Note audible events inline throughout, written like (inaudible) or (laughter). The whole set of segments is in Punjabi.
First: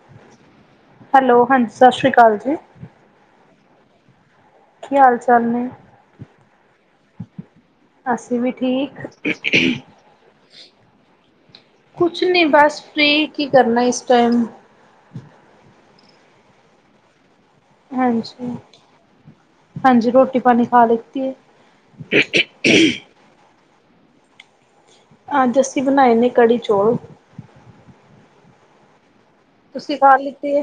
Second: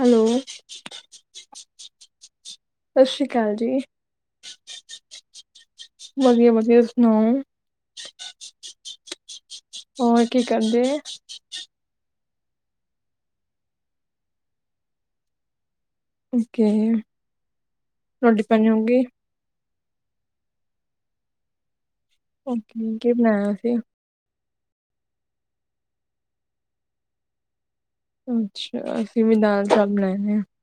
ਹੈਲੋ, ਹੈਲੋ ਹਾਂਜੀ ਸ਼੍ਰੀ ਅਕਾਲ ਜੀ ਸਤਿ ਸ਼੍ਰੀ ਅਕਾਲ ਜੀ। ਕੀ ਹਾਲ ਚਾਲ ਨੇ? ਵਧੀਆ -ਵਧੀਆ ਤੁਸੀ ਸੁਣਾਓ? ਅਸੀਂ ਵੀ ਠੀਕ। ਹੋਰ ਕੀ ਕਰਦੇ? ਕੁਛ ਨਈ ਬਸ ਫਰੀ ਕੀ ਕਰਨਾ ਇਸ ਟਾਈਮ। ਓਕੇ। ਰੋਟੀ ਹਾਂਜੀ, ਪਾਣੀ ਹੋ ਗਈ? ਹਾਂਜੀ ਰੋਟੀ ਪਾਣੀ ਖਾ ਲੀਤੀ ਏ।। ਓ, ਕੀ ਬਣਾਇਆ ਸੀ? ਅੱਜ ਅਸੀ ਬਣਾਏ ਨੇ ਕੜੀ -ਚੋਲ। ਅੱਛਾ, ਅਸੀਂ ਵੀ ਦਾਲ ਚਾਵਲ ਤੁਸੀਂ ਬਣਾਏ ਖਾ ਨੇ। ਲਿੱਤੀ ਏ,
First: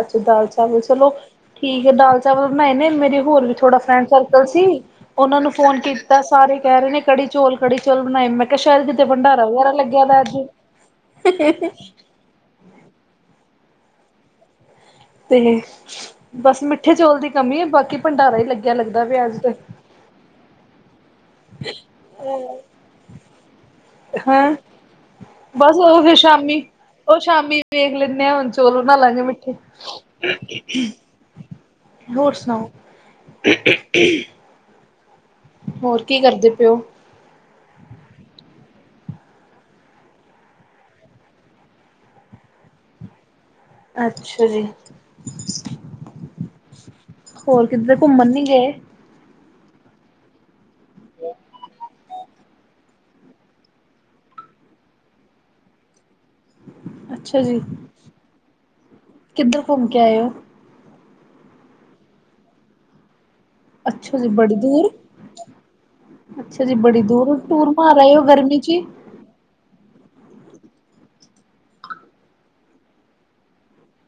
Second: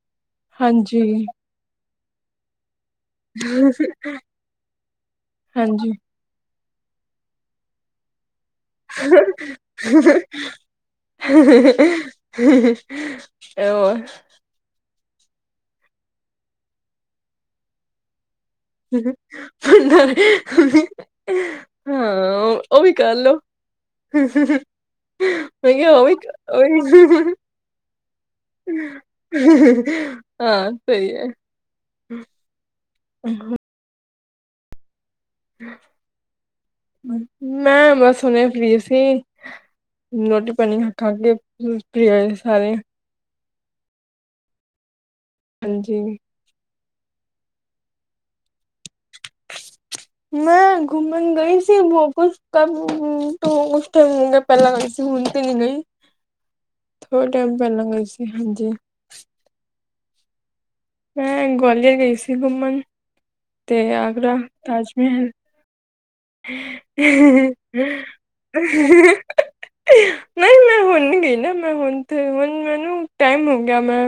ਅਸੀ ਦਾਲ ਚਾਵਲ ਚਲੋ ਹਾਂਜੀ, ਠੀਕ ਏ ਦਾਲ ਚਾਵਲ ਬਣਾਏ ਨੇ, ਮੇਰੇ ਹੋਰ ਵੀ ਥੋੜਾ ਫਰੈਂਡ ਸਰਕਲ ਸੀ, ਓਨਾਂ ਨੂੰ ਫੋਨ ਹਾਂਜੀ। ਕਿ ਤਾਂ ਸਾਰੇ ਕਹਿ ਰਹੇ ਨੇ ਕੜੀ -ਚੋਲ, ਕੜੀ- ਚੋਲ ਬਣਾਏ ਮੈਂ ਕੇ ਸ਼ਾਏਦ ਕਿਤੇ ਭੰਡਾਰਾ ਵਗੈਰਾ ਲੱਗਿਆ ਦਾ ਸੀ। ਹਹ ਹੋ--ਕੇ ਔਰ ਤੇ, ਬਸ ਮਿੱਠੇ ਚੋਲ ਦੀ ਕਮੀ ਏ, ਬਾਕੀ ਭੰਡਾਰਾ ਈ ਲੱਗੇ ਹਹਹ ਆਹ ਕਰਲੋ। ਹੈਂ, ਮੈਂ ਬਸ ਕਿਹਾ ਓ ਉਹ ਵੀ, ਫਿਰ ਸ਼ਾਮੀ, ਉਹ ਓ ਵੀ ਸ਼ਾਮੀ ਵੇਖ ਲੈਂਦੇ ਆ ਹੁਣ। ਚੋਲ ਬਨਾਲਾ ਗੇ ਮਿੱਠੇ ਹਾਂ, ਸਹੀ ਹੈ। ਹੋਰ ਸੁਣਾਓ ਹੋਰ ਕੀ ਕਰਦੇ ਪਿਓ? ਮੈਂ ਬਸ ਸੁਣਿਆ ਪੀ ਸੀ। ਨੋਟੀ- ਪਾਣੀ ਖਾਂਗੇ ਪ੍ਰ ਸਾਰੇ। ਅੱਛਾ ਜੀ। ਹਾਂਜੀ। ਹੋਰ, ਕਿੱਧਰ ਘੁੰਮਣ ਨੀ ਗਏ? ਮੈਂ ਘੁੰਮਣ ਗਈ ਸੀ। ਕੁਛ ਕ ਤੂੰ ਉਸ ਟਾਈਮ ਪਹਿਲਾਂ ਗਈ ਸੀ ਹੁਣ ਤੇ ਨ ਗਈ। ਥੋੜੇ ਅੱਛਾ ਟਾਈਮ ਜੀ ਪਹਿਲਾਂ ਗਈ ਸੀ ਹਾਂਜੀ। ਕਿੱਧਰ ਘੁੰਮ ਕੇ ਆਇਓ? ਮੈਂ ਗਵਾਲੀਅਰ ਗਈ ਸੀ ਘੁੰਮਣ। ਤੇ ਅੱਛਾ ਜੀ ਆਗਰਾ ਬੜੀ ਦੂਰ ਤਾਜ ਮਹਿਲ। ਅੱਛਾ ਜੀ ਬੜੀ ਦੂਰ ਟੂਰ ਮਾਰ ਰਹੇ ਹੋ ਗਰਮੀ ਚ' ਹੀ। ਨਹੀਂ ਮੈਂ ਹੁਣ ਗਈ ਨਾ ਮੈਂ ਹੁਣ ਤੇ ਹੁਣ ਮੈਨੂੰ ਟਾਈਮ ਹੋ ਗਿਆ ਮੈਂ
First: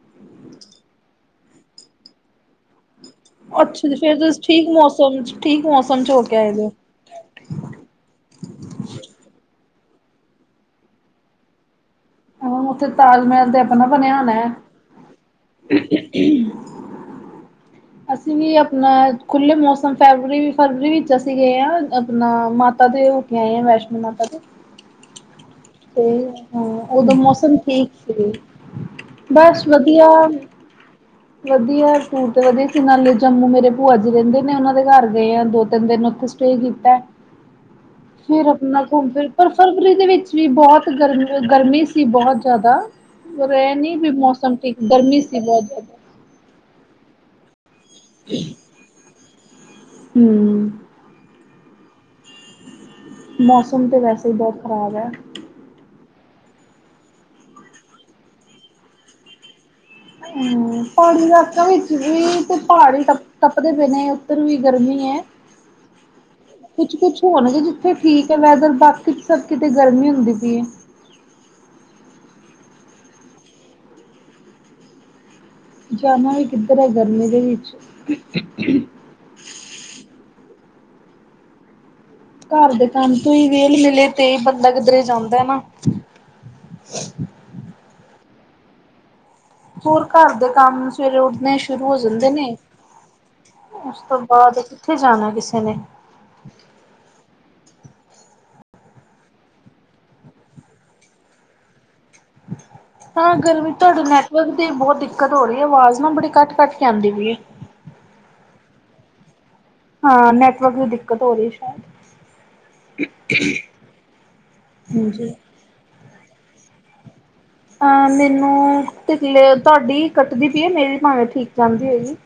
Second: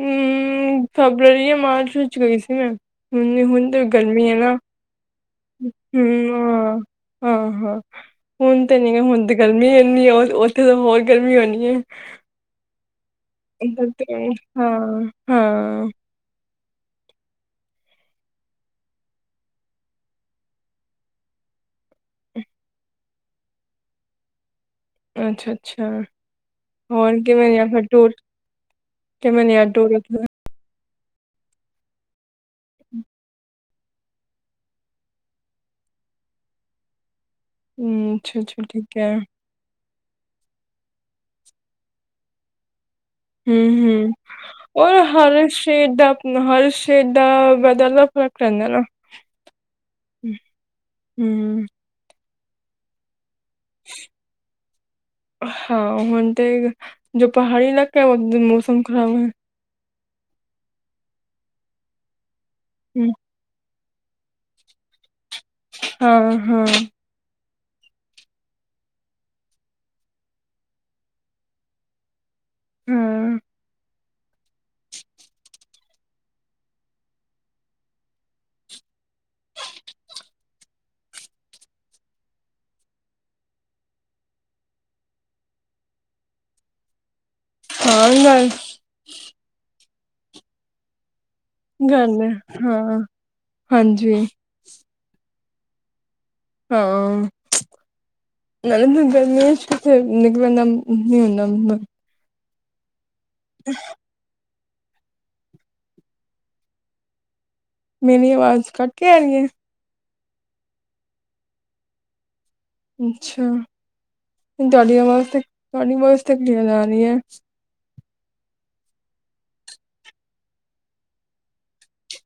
ਹੂ, ਫਬਰਵਰੀ ਜਾਂ ਮਾਰਚ ਵਿੱਚ ਗਈ ਸੀ ਮੈਂ ਹੁਣ- ਹੁਣ ਤੇ ਅੱਛਾ ਜੀ ਫੇਰ ਗਰਮੀ ਹੈ ਤੁਸੀਂ ਨਾ। ਠੀਕ ਮੌਸਮ ਚ' ਠੀਕ ਹ, ਮੌਸਮ ਚ ਹੋ ਕੇ ਆਏ ਦੇ ਹੋ ਹਾਂ- ਹਾਂ। ਹੁਣ ਤਾਂ ਨੀ ਹੁਣ ਗਰਮੀ ਇਨੀ, ਉੱਥੇ ਤਾਂ ਹੋਰ ਗਰਮੀ ਹੋਣੀ ਹੈ। ਉੱਥੇ ਤਾਜ ਮਹਿਲ। ਤੇ ਆਪਣਾ ਬਣਿਆ ਹੋਣਾ ਹੈ ਹਾਂ- ਹਾਂ। (inaudible) ਅਸੀਂ ਵੀ ਆਪਣਾ ਖੁੱਲ੍ਹੇ ਮੌਸਮ ਫਰਵਰੀ ਵੀ ਫਰਵਰੀ ਵਿੱਚ ਅਸੀਂ ਗਏ ਹਾਂ, ਆਪਣਾ ਮਾਤਾ ਦੇ। ਆਏ ਆ ਵੈਸ਼ਨੋ ਮਾਤਾ ਤੇ। ਅੱਛਾ- ਅੱਛਾ ਹਾਂ ਉਦੋਂ ਹੋਰ ਕਿਵੇਂ ਮੌਸਮ ਯ ਫਿਰ ਠੀਕ ਟੂਰ? ਸੀ ਤੇ ਕਿਵੇਂ ਰੇਹਯਾ ਬਸ ਟੂਰ ਵਧੀਆ ਔਥੇ? ਵਧੀਆ ਟੂਰ ਤੇ ਵਧੀਆ ਸੀ ਨਾਲੇ ਜੰਮੂ ਮੇਰੇ ਭੂਆ ਜੀ ਰਹਿੰਦੇ ਨੇ, ਉਹਨਾਂ ਦੇ ਘਰ ਗਏ ਆ ਦੋ- ਤਿੰਨ ਦਿਨ ਉੱਥੇ। ਤੇ ਕੀਤਾ। ਹੂੰ ਫਿਰ ਅੱਛਾ-ਅੱਛਾ ਆਪਣਾ ਠੀਕ ਘੁੰਮ ਹੈ ਫਿਰ ਪਰ ਫਰਵਰੀ ਦੇ ਵਿੱਚ ਵੀ ਬਹੁਤ ਗਰਮੀ ਸੀ, ਬਹੁਤ ਜ਼ਿਆਦਾ। ਪਰ ਐ ਨੀ ਬਈ ਹੂੰ-ਹੂੰ ਮੌਸਮ ਠੀਕ, ਗਰਮੀ ਸੀ ਬਹੁਤ ਜ਼ਿਆਦਾ। ਹੁਨ ਹਰ ਸ਼ੇਡ ਦਾ ਵੈਦਰ ਦਾ ਫ਼ਰਕ ਰਹਿੰਦਾ ਨਾ। ਹਮ ਹੂ ਮੌਸਮ ਤਾਂ ਵੈਸੇ ਹੀ ਬਹੁਤ ਖ਼ਰਾਬ ਹੈ। ਹਾਂ। ਹੁਣ ਤੇ, ਜੋ ਪਹਾੜੀ ਇਲਾਕਾ ਹੈ, ਓਥੇ ਮੌਸਮ ਖਰਾਬ ਹੈ। ਹੂ, ਪਹਾਡ਼ੀ ਇਲਾਕਾ ਵਿੱਚ ਵੀ ਤੇ ਪਹਾੜ ਹੀ ਦੇ ਨਾ ਬਿਨ ਉੱਧਰ ਵੀ ਗਰਮੀ ਹੈ। ਹਾਂ-ਹਾਂ। ਹੋੁਣਗੇ ਜਿੱਥੇ ਠੀਕ ਹੈ, ਵੈਦਰ ਬਾਕੀ ਸਭ ਕਿਤੇ ਗਰਮੀ ਹੁੰਦੀ ਪਈ ਏ। ਹੂ ਜਾਣਾ ਵੀ ਕਿੱਧਰ ਹੈ ਗਰਮੀ ਦੇ ਵਿੱਚ। ਘਰ ਦੇ ਕੰਮ ਤੋਂ ਹੀ ਵੇਲ ਮਿਲੇ ਤੇ ਬੰਦਾ ਕਿਧਰੇ ਜਾਂਦਾ ਨਾ। ਹਾਂ ਗੱਲ ਹੋਰ ਘਰ ਦੇ ਕੰਮ ਸਵੇਰੇ ਉੱਠਣੇ ਸ਼ੁਰੂ ਹੋ ਗੱਲ ਜਾਂਦੇ ਹੈ ਨੇ। ਹਾਂ। ਉਸ ਹਾਂਜੀ ਤੋਂ ਬਾਅਦ ਕਿੱਥੇ ਜਾਣਾ ਕਿਸੇ ਨੇ। ਹਾਂ। ਨਾਲੇ ਫੇਰ ਗਰਮੀਯਾ ਚ' ਨਿਕਲਨ ਨੀ ਹੁੰਦਾ। ਹਾਂ, ਗਰਮੀ ਤੁਹਾਡੂੰ ਨ ਤੇ ਬਹੁਤ ਦਿੱਕਤ ਹੋ ਰਹੀ ਹੈ ਆਵਾਜ਼ ਨਾ ਬੜੀ ਕਟ- ਕੱਟ ਕੇ ਆਉਂਦੀ ਪਈ ਹੈ। ਮੇਰੀ ਆਵਾਜ਼ ਕੱਟ ਕੇ ਆਈ ਏ? ਹਾਂ ਨੈਟਵਰਕ ਦੀ ਦਿੱਕਤ ਹੋ ਰੀ, ਸ਼ੈਦ ਅੱਛਾ, ਤੁਹਾਡੀ ਆਵਾਜ ਹਾਂਜੀ। ਤੇ ਕਲੀਯਰ (unintelligible) ਆਰੀ ਐ। ਅਹ ਮੈਨੂੰ ਕਿਤਲੇ ਤਾਡੀ ਕੱਟਦੀ ਪਈ ਏ, ਮੇਰੀ ਭਾਵੇਂ ਠੀਕ ਆਂਦੀ ਹੋਵੇਗੀ।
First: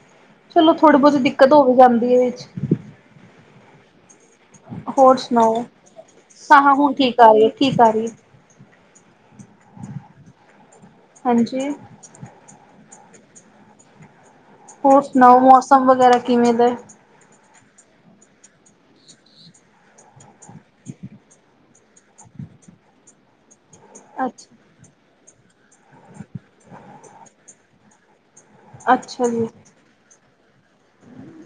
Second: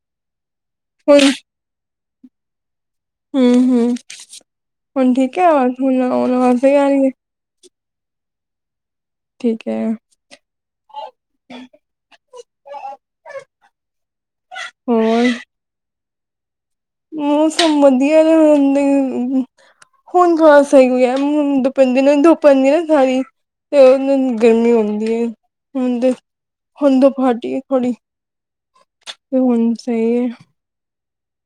ਚਲੋ ਥੋੜੀ ਬੋਤੀ ਹੁਣ ਦਿੱਕਤ ਹੋ ਵੀ ਜਾਂਦੀ ਏ, ਇਹ ਚ ਹਮ -ਹਮ ਹੁਣ ਹੋਰ ਠੀਕੈ ਸੁਣਾਓ? ਆਵਾਜ਼, ਹੁਣ ਆਵਾਜ ਹਾਂ ਹਾਂ ਸਹੀ ਹੁਣ ਆਰੀ (unintelligible) ਏ। ਠੀਕ ਆ ਰਹੀ ਹੈ ਠੀਕ ਆਰੀ ਏ। ਠੀਕੈ। ਹਾਂਜੀ। ਹੋਰ ਸੁਨਾਔ ਮੌਸਮ ਵਗੈਰਾ ਕਿਵੇਂ ਦੇ? ਮੌਸਮ ਵਧੀਆ ਜਾ ਹੋਂਦਾ ਇ ਨੀ। ਹੁਣ ਥੋਰਾ ਸ ਈ ਐ ਤੁਪ (unintelligible) ਪੈਦੀ ਨਾ ਸਾਰੀ ਤੇ ਔਹ ਦਿਨ ਅੱਛਾ ਗਰਮੀ ਹੁੰਦੀ ਏ, ਹੁਣ ਤੇ, ਹੁਨ ਤੇ ਪਾਰਟੀ ਏ ਸਾਡੀ ਤੇ ਅੱਛਾ (unintelligible) ਜੀ ਹੁਣ ਸ ਈ ਏ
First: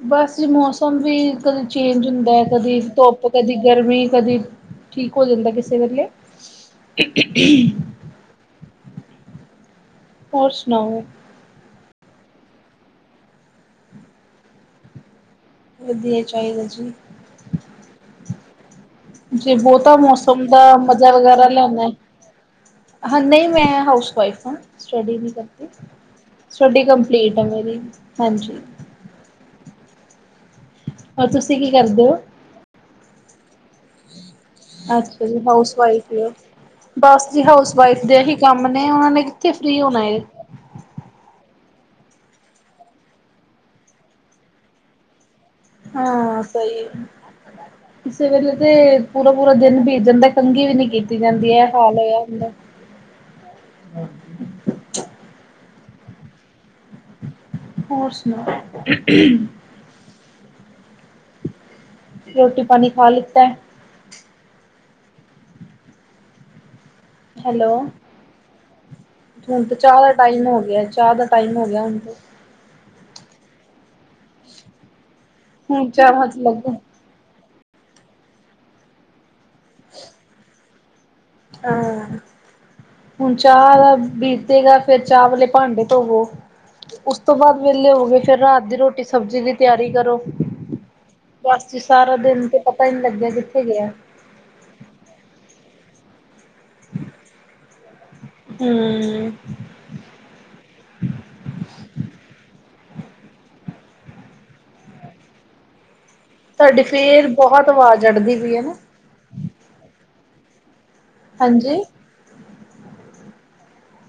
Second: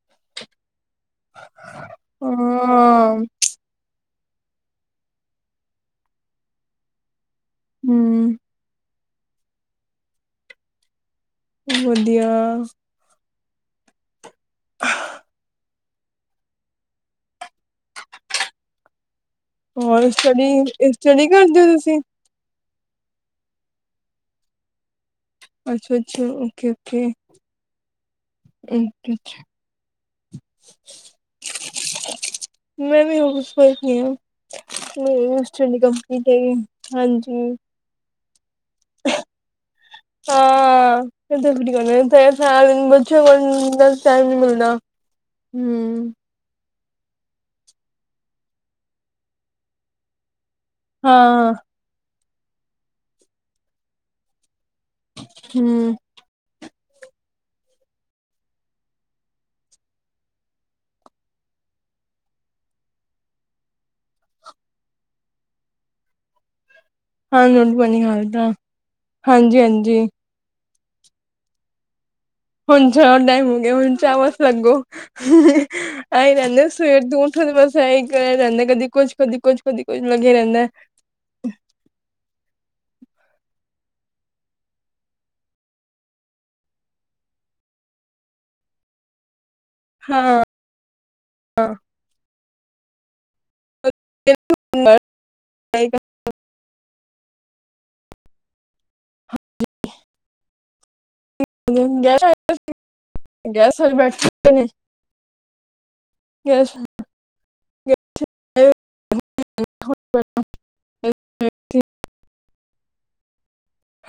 ਬਸ ਜ ਮੌਸਮ ਵੀ ਕਦੇ ਚੇਂਜ ਹੁੰਦੈ, ਕਦੇ ਹਾਂ ਧੁੱਪ ਕਦੀ ਗਰਮੀ ਕਦੇ ਠੀਕ ਹੋ ਜਾਂਦੈ, ਕਿਸੇ ਵੇਲੇ (unintelligible) ਹਮ ਹੋਰ ਸੁਨਾਔ? ਵਧੀਆ ਅ ਵਧੀਆ ਈ ਚਾਈਦੈ ਜੀ। ਜੇ ਬੋਤਾ ਹੋਰ ਮੌਸਮ ਦਾ ਸਟੱਡੀ ਮਜਾ ਸਟੱਡੀ ਵਗੈਰਾ ਕਰਦੇ ਹੋ ਲੈਣੈ ਤੁਸੀਂ ਹਾਂ ਨਈ ਮੈਂ ਹਾਊਸਵਾਈਫ ਆਂ ਸਟੱਡੀ ਨੀ ਕਰ ਅੱਛਾ ਅੱਛਾ ਓਕੇ ਸਟੱਡੀ ਓਕੇ ਕੰਪਲੀਟ ਐ ਮੇਰੀ ਹਾਂਜੀ। ਅੱਛਾ! ਔਰ ਤੁਸੀ ਕੀ ਕਰਦੇ ਔ? ਮੈਂ ਵੀ ਹਾਊਸ ਵਾਈਫ ਈ ਆਂ। ਮੇਰੀ ਅੱਛਾ ਜੀ ਵੀ ਹਾਊਸ ਸਟੱਡੀ ਵਾਈਫ ਹੀ ਕੰਪਲੀਟ ਹੋ ਹੈਗੀ ਬਸ ਜੀ ਹਾਂਜੀ। ਹਾਊਸ ਵਾਈਫ ਦੇ ਹੀ ਕੰਮ ਨੇ ਔਨਾ ਨੇ ਕਿੱਥੇ ਫ੍ਰੀ ਹੋਣਾ ਏ। ਹਾਂ (unintelligible) ਤੇ ਸਾਰਾ ਦਿਨ ਬਚੇ ਆ ਨਾਲੋਂ ਟੈਮ ਨੀ ਮਿਲਦਾ। ਹਮ ਹਾਂ ਸਈ ਏ। ਕਿਸੇ ਵੇਲੇ ਤੇ ਪੂਰਾ-ਪੂਰਾ ਦਿਨ ਬੀਤ ਜਾਂਦਾ ਕੰਘੀ ਵੀ ਨੀ ਕਿਤੀ ਜਾਂਦੀ। ਹਾਂ ਐ ਹਾਲ ਹੋਇਆ ਹੁੰਦਾ। ਹਮ। ਹੋਰ ਸੁਣਾਔ? (unintelligible) ਰੋਟੀ ਪਾਣੀ ਖਾ ਲੀਤੈ? ਹਾਂਜੀ ਹੈਲੋ ਭੈਣਜੀ ਖਾਂ ਲੀਤਾ। ਹੁਣ ਤਾਂ ਹਾਂਜੀ-ਹਾਂਜੀ। ਚਾਹ ਦਾ ਟਾਈਮ ਹੋ ਗਿਐ। ਚਾ ਦਾ ਟਾਈਮ ਹੋ ਗਿਆ ਹੁਣ ਤੇ। ਹੁਣ ਚਾ ਟਾਈਮ ਹੋਗਿਆ ਹੁਣ ਚਾ ਵਾਸਤੇ ਲਗੋ। ਹ ਹ ਹੁਣ ਚਾਹ ਐਯੀ ਚ ਰੈਂਦੇ ਲੱਗੋ ਸਵੇਰ ਤ ਉੱਠੋ ਤੇ ਬਸ ਐਯੀ ਕਿਆ ਜਾਂਦੈ ਕਦੀ ਕੁੱਛ-ਕਦੀ ਕੁੱਛ-ਕਦੀ ਕੁੱਛ ਲਗੇ ਰੈਂਦੈ। ਆਂ! ਹੁਣ ਚਾ ਦਾ ਬੀਤੇਗਾ ਫੇਰ ਚਾ ਵਾਲੇ ਪਾਂਡੇ ਧੋਵੋ। ਉਸਤੋਂ ਬਾਦ ਵੇਲੇ ਹੋਵੋਗੇ। ਫੇਰ ਰਾਤ ਦੀ ਰੋਟੀ ਸਬਜ਼ੀ ਦੀ ਤੇਆਰੀ ਕਰੋ। ਹਾਂ ਬਸ ਜੀ ਸਾਰਾ ਦੇਨ ਤੇ ਪਤਾ ਈ ਨੀ ਲਗਿਆ ਕਿੱਥੇ ਗਿਐ। (unintelligible) ਹੂੰ। (unintelligible) ਗੈਸ ਹਜੇ ਬੈਠ ਨੇ। ਗੈਸ ਤੁਆਡੀ ਫੇਰ ਬਹੁਤ ਆਵਾਜ਼ ਅੜਦੀ ਪਈ ਐ ਨਾ। ਹਾਂਜੀ?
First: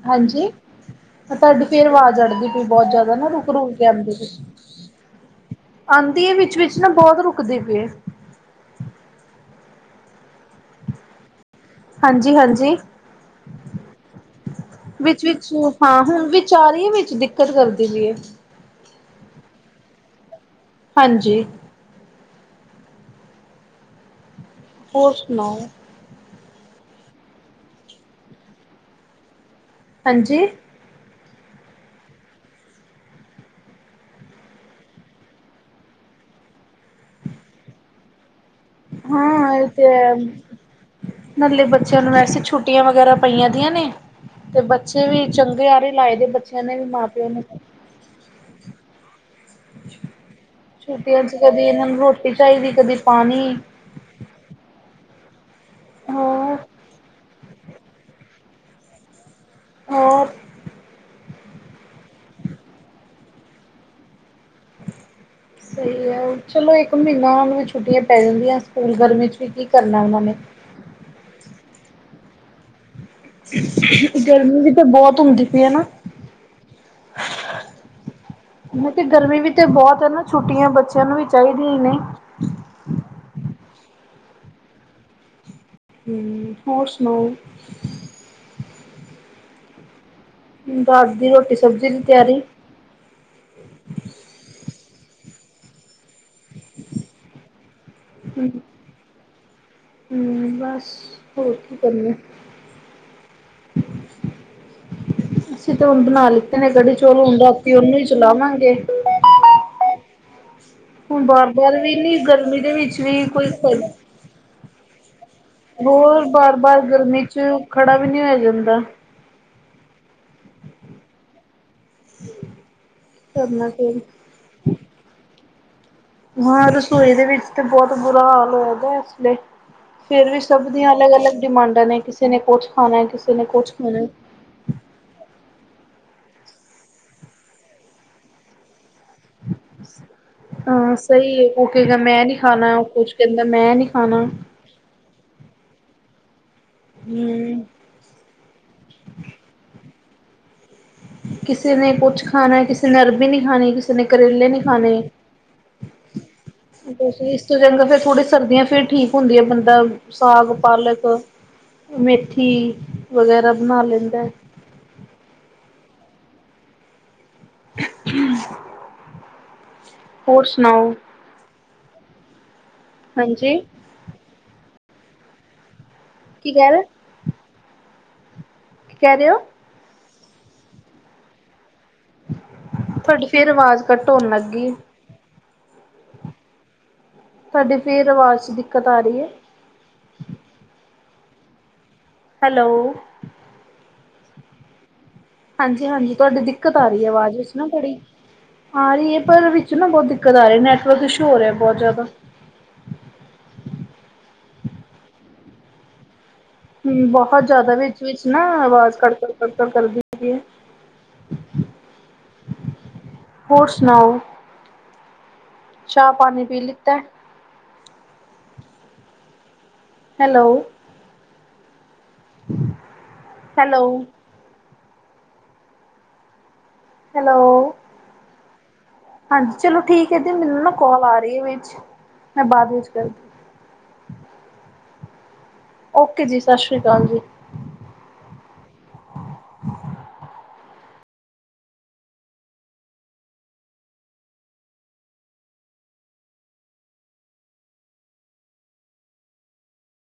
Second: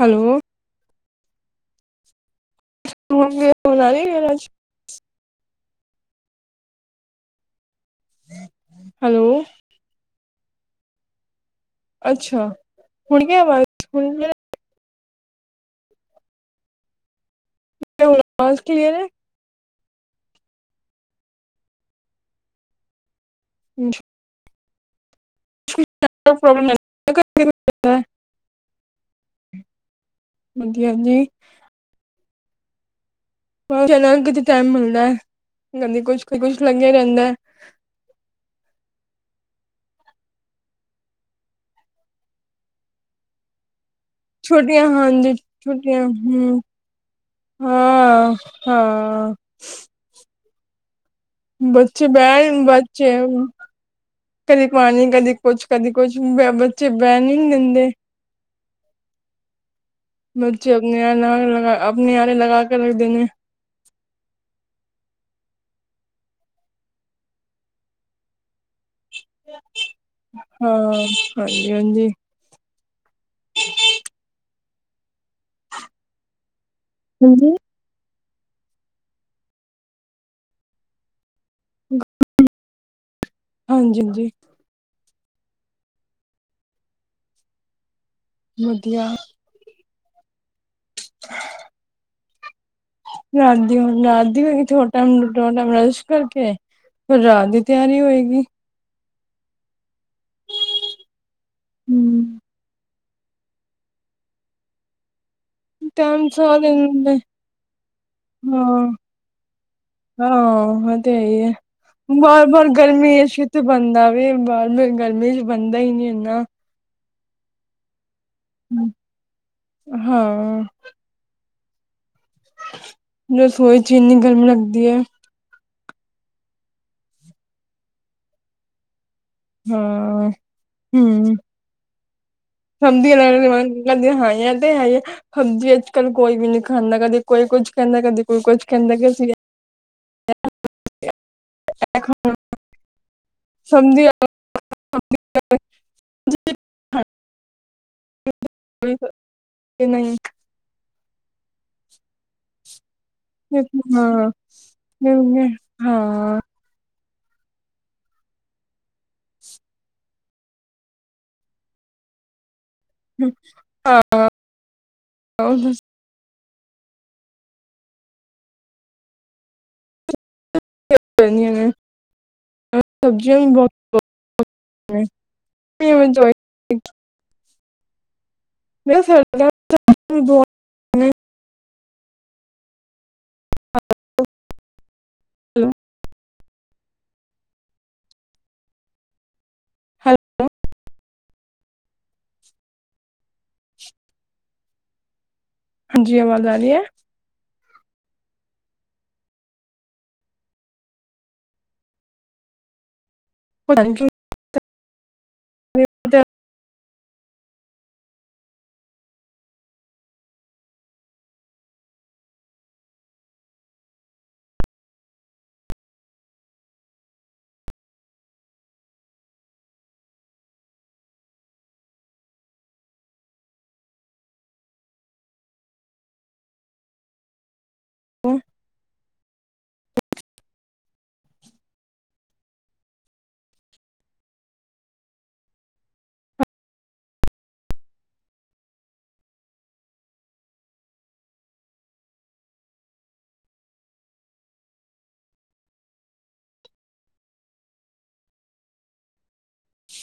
ਹੈਲੋ ਹਾਂਜੀ, ਤਾਡੀ ਫੇਰ ਵਾਜ਼ ਅੜਦੀ ਪੀ ਬਹੁਤ ਜਿਆਦਾ। ਦਾ ਨਾ ਹੁਣ ਕੀ ਰੁੱਕ-ਰੁੱਕ ਹੁਣ ਕੇ ਆ ਰਹੀ ਆਂਦੀ ਹੈ ਆਵਾਜ਼ ਪਈ। ਆਂਦੀ ਏ ਵਿੱਚ-ਵਿੱਚ ਨਾ ਬੋਤ ਰੁਕਦੀ ਪਈ ਏ। ਹੈਲੋ। ਅੱਛਾ ਹਾਂਜੀ-ਹਾਂਜੀ। ਹੁਣ ਕੀ ਆਵਾਜ਼ ਹੁਣ ਕੀ ਵਿੱਚ-ਵਿੱਚ ਹਾਂ ਹੁਣ ਵਿੱਚ ਆ ਰੀ ਏ ਵਿੱਚ ਦਿੱਕਤ ਕਰਦੀ ਪੀ ਏ। ਵਾਜ ਕਲੀਅਰ ਐ। ਹਾਂਜੀ। (unintelligible) ਹੋਰ ਸੁਣਾਓ? (unintelligible) ਹਾਂਜੀ। ਵਧੀਆ ਜੀ। ਬੱਚਿਆਂ ਨਾਲ ਕਿੱਥੇ ਟਾਈਮ ਮਿਲਣਾ (unintelligible) ਕੁਛ ਲੱਗਿਆ ਰਹਿੰਦਾ। ਹਾਂ ਐ ਤੇ ਹੈ। ਨਾਲੇ ਬੱਚਿਆਂ ਨੂੰ ਵੈਸੇ ਛੁੱਟੀਆਂ ਵਗੈਰਾ ਪਈਆਂ ਦੀਆਂ ਨੇ। ਤੇ ਛੁੱਟੀਆਂ ਬੱਚੇ ਹਨ ਵੀ ਜੀ ਚੰਗੇ ਆਰੇ ਛੁੱਟੀਆਂ ਲਾਏ ਦੇ ਹਮ, ਬੱਚਿਆਂ ਨੇ ਵੀ ਮਾਂ-ਪਿਓ ਨੂੰ। ਹਾਂ ਹਾਂ ਛੁੱਟੀਆਂ 'ਚ ਕਦੀ ਏਨਾ ਨੂੰ ਨੂੰ ਬੱਚੇ ਰੋਟੀ ਬੈਣ ਚਾਈਦੀ ਕਦੀ ਪਾਣੀ। ਬੱਚੇ ਕਦੀ ਪਾਣੀ ਕਦੀ ਕੁੱਛ ਕਦੀ ਕੁੱਛ ਬੈ ਹੋਰ ਬੱਚੇ ਬੈਨ ਈ ਨੀ ਦਿੰਦੇ। ਹੋਰ ਬੱਚੇ ਅਪਣਿਆ ਨਾਲ ਲਗਾ ਅਪਣੇ ਆਰੇ ਲਗਾ ਕੇ ਰੱਖਦੇ ਨੇ। ਸਈ ਗੱਲ। ਚਲੋ ਏਕ ਮੀਨਾਂ ਉਨ੍ਹਾਂਨੂੰ ਵੀ ਛੁੱਟੀਆਂ ਪੈ ਜਾਂਦੀਆਂ। ਸਕੂਲ ਗਰਮੀ 'ਚ ਵੀ ਕੀ ਕਰਨਾ ਉਹਨਾਂ ਨੇ। ਹਾਂ ਹਾਂਜੀ-ਹਾਂਜੀ। ਗਰਮੀ ਵੀ ਤਾਂ ਬਹੁਤ ਹੁੰਦੀ ਪੀ ਏ ਨਾ। ਹਾਂਜੀ? ਮੈ ਤੇ ਗਰਮੀ ਵੀ ਤੇ ਬਹੁਤ ਹੈ ਨਾ ਛੁੱਟੀਆਂ ਬੱਚਿਆਂ ਨੂੰ ਵੀ ਚਾਹੀਦੀਆਂ ਹੀ ਨੇ। ਹਾਂਜੀ-ਹਾਂਜੀ। ਹੂੰ ਹੋਰ ਸੁਨਾਓ। ਵਧੀਆ। ਰਾਤ ਦੀ ਰੋਟੀ ਸਬਜ਼ੀ ਦੀ ਤਿਆਰੀ। ਰਾਤ ਦੀ ਹੁਨ ਰਾਤ ਦੀ (unintelligible) ਥੋੜਾ ਟਾਈਮ ਨੂੰ ਬਰੱਸ਼ ਕਰਕੇ, ਫਿਰ ਰਾਤ ਦੀ ਤਿਆਰੀ ਹੋਏਗੀ। ਹੂੰ ਬਸ ਹੋਰ ਕੀ ਕਰੀਏ। ਹਮ (inaudible) ਅਸੀਂ ਤੇ ਹੁਣ ਟਾਈਮ ਬਣਾ ਲਿੱਤੇ ਸਾਰਾ ਨੇ ਕੜੀ ਦਿਨ ਦੇ ਚੋਲ ਹੁਣ ਰਾਤੀ ਉਹਨੂੰ ਈ ਚਲਾਵਾਂਗੇ। ਹਾਂ ਹਾਂ। ਉਹ ਤੇ ਹੈ ਹੁਣ ਈ ਐ। ਬਾਰ ਬਾਰ ਵੀ ਨੀ ਗਰਮੀ ਬਾਰ-ਬਾਰ ਦੇ ਵਿੱਚ ਗਰਮੀ ਏ ਵੀ ਕੋਈ ਛੇਤੀ ਬਣਦਾ ਵੀ ਏ ਬਰ ਗਰਮੀ ਬਣਦਾ ਹੀ ਨੀ ਹੋਰ ਇੰਨਾ ਬਾਰ-ਬਾਰ ਗਰਮੀ 'ਚ ਖੜਾ ਵੀ ਨੀ ਹੋਇਆ ਜਾਂਦਾ। ਹਮ। ਹਾਂ। (inaudible) ਕਰਨਾ ਰਸੋਈ 'ਚ ਫਿਰ ਇੰਨੀ ਗਰਮੀ ਲਗਦੀ ਐ। ਹਾਂ ਰਸੋਈ ਦੇ ਵਿੱਚ ਤੇ ਬੋਤ ਬੁਰਾ ਹਾਲ ਹੋਇਆ ਦਾ ਐਸਲੇ ਹਾਂ ਫੇਰ ਵੀ ਸਭ ਦੀਆਂ ਅਲੱਗ ਅਲੱਗ ਡਿਮਾਂਡਾਂ ਨੇ ਕਿਸੇ ਨੇ ਕੁੱਛ ਖਾਣਾ ਕਿਸੇ ਨੇ ਕੁੱਛ (unintelligible) ਹਾਏ ਏ ਤੇ ਹੈ ਹੀ ਏ ਹਾਂਜੀ ਅੱਜ ਕੱਲ ਕੋਈ ਵੀ ਨੀ ਖਾਂਦਾ ਕਦੇ ਕੋਈ ਕੁੱਛ ਕਹਿੰਦਾ ਕਦੇ ਕੋਈ ਕੁੱਛ ਕਹਿੰਦਾ ਕਿ ਅਸੀਂ ਹਾਂ ਸਹੀ ਹੈ ਓ ਕੇਗਾ ਮੈ ਨੀ ਖਾਣਾ ਉਹ ਕੁਛ ਕਹਿੰਦਾ ਮੈਂ ਨੀ ਖਾਣਾ (unintelligible) ਹਮ (unintelligible) ਕਿ ਨਹੀਂ ਕਿਸੇ ਨੇ ਕੁੱਛ ਖਾਣੈ ਕਿਸੇ ਕਿਸੇ ਨੇ ਅਰਬੀ ਨੀ ਖਾਣੀ ਕਿਸੇ ਨੇ ਹਾਂ ਕਰੇਲੇ ਨੀ ਖਾਣੇ ਹਾਂ ਇਸ ਤੋਂ ਚੰਗਾ ਫਿਰ ਥੋੜੀ ਸਰਦੀਆਂ ਫੇਰ ਠੀਕ ਹੁੰਦੀਆਂ ਬੰਦਾ ਸਾਗ ਪਾਲਕ ਮੇਥੀ ਵਗੈਰਾ ਬਣਾ ਲੈਂਦਾ। (unintelligible) ਹੋਰ ਸੁਣਾਓ ਹਾਂਜੀ, (unintelligible) (unintelligible) ਕੀ ਕੈ ਰੇ ਮੇਰਾ ਕਹਿ ਰਹੇ ਹੋ? ਸਰ (unintelligible) ਤੁਹਾਡੀ ਫੇਰ ਆਵਾਜ਼ ਕਟ ਹੋਣ ਲੱਗ ਗਈ ਏ (inaudible) ਤੁਹਾਡੀੇ ਫੇਰ ਆਵਾਜ਼ ਚ ਦਿੱਕਤ ਆ ਰਹੀ ਹੈ ਹੈਲੋ ਹਾਂਜੀ ਹਾਂਜੀ ਤੁਹਾਡੀ ਦਿੱਕਤ ਆ ਰਹੀ ਹੈ ਆਵਾਜ਼ ਵਿੱਚ ਨਾ ਥੋੜੀ ਆ ਰਹੀ ਹੈ ਪਰ ਵਿੱਚ ਨਾ ਬੋਤ ਦਿੱਕਤ ਆ ਰਹੀ ਨੈਟਵਰਕ ਇਸ਼ੂ ਹੋ ਰਿਹਾ ਬਹੁਤ ਜ਼ਿਆਦਾ (inaudible) (unintelligible) ਹਮ ਬਹੁਤ ਜ਼ਿਆਦਾ ਵਿੱਚ ਵਿੱਚ ਨਾ ਆਵਾਜ਼ ਕੜਕੜ ਕਰਦੀ ਹੈਗੀ ਹੈ ਹੋਰ ਸੁਣਾਓ ਚਾਹ ਪਾਣੀ ਪੀ ਲਿੱਤੈ ਹੈਲੋ ਹੈਲੋ ਹੈਲੋ ਹੈ ਹਾਂਜੀ ਚਲੋ ਠੀਕ ਹੈ ਦੀ ਮੈਨੂੰ ਨਾ ਕੋਲ ਆ ਰਹੀ ਹੈ ਵਿਚ ਮੈਂ ਬਾਅਦ ਵਿੱਚ ਕਰਦੀ ਓਕੇ ਜੀ ਸਤਿ ਸ਼੍ਰੀ ਅਕਾਲ ਜੀ ਕੀ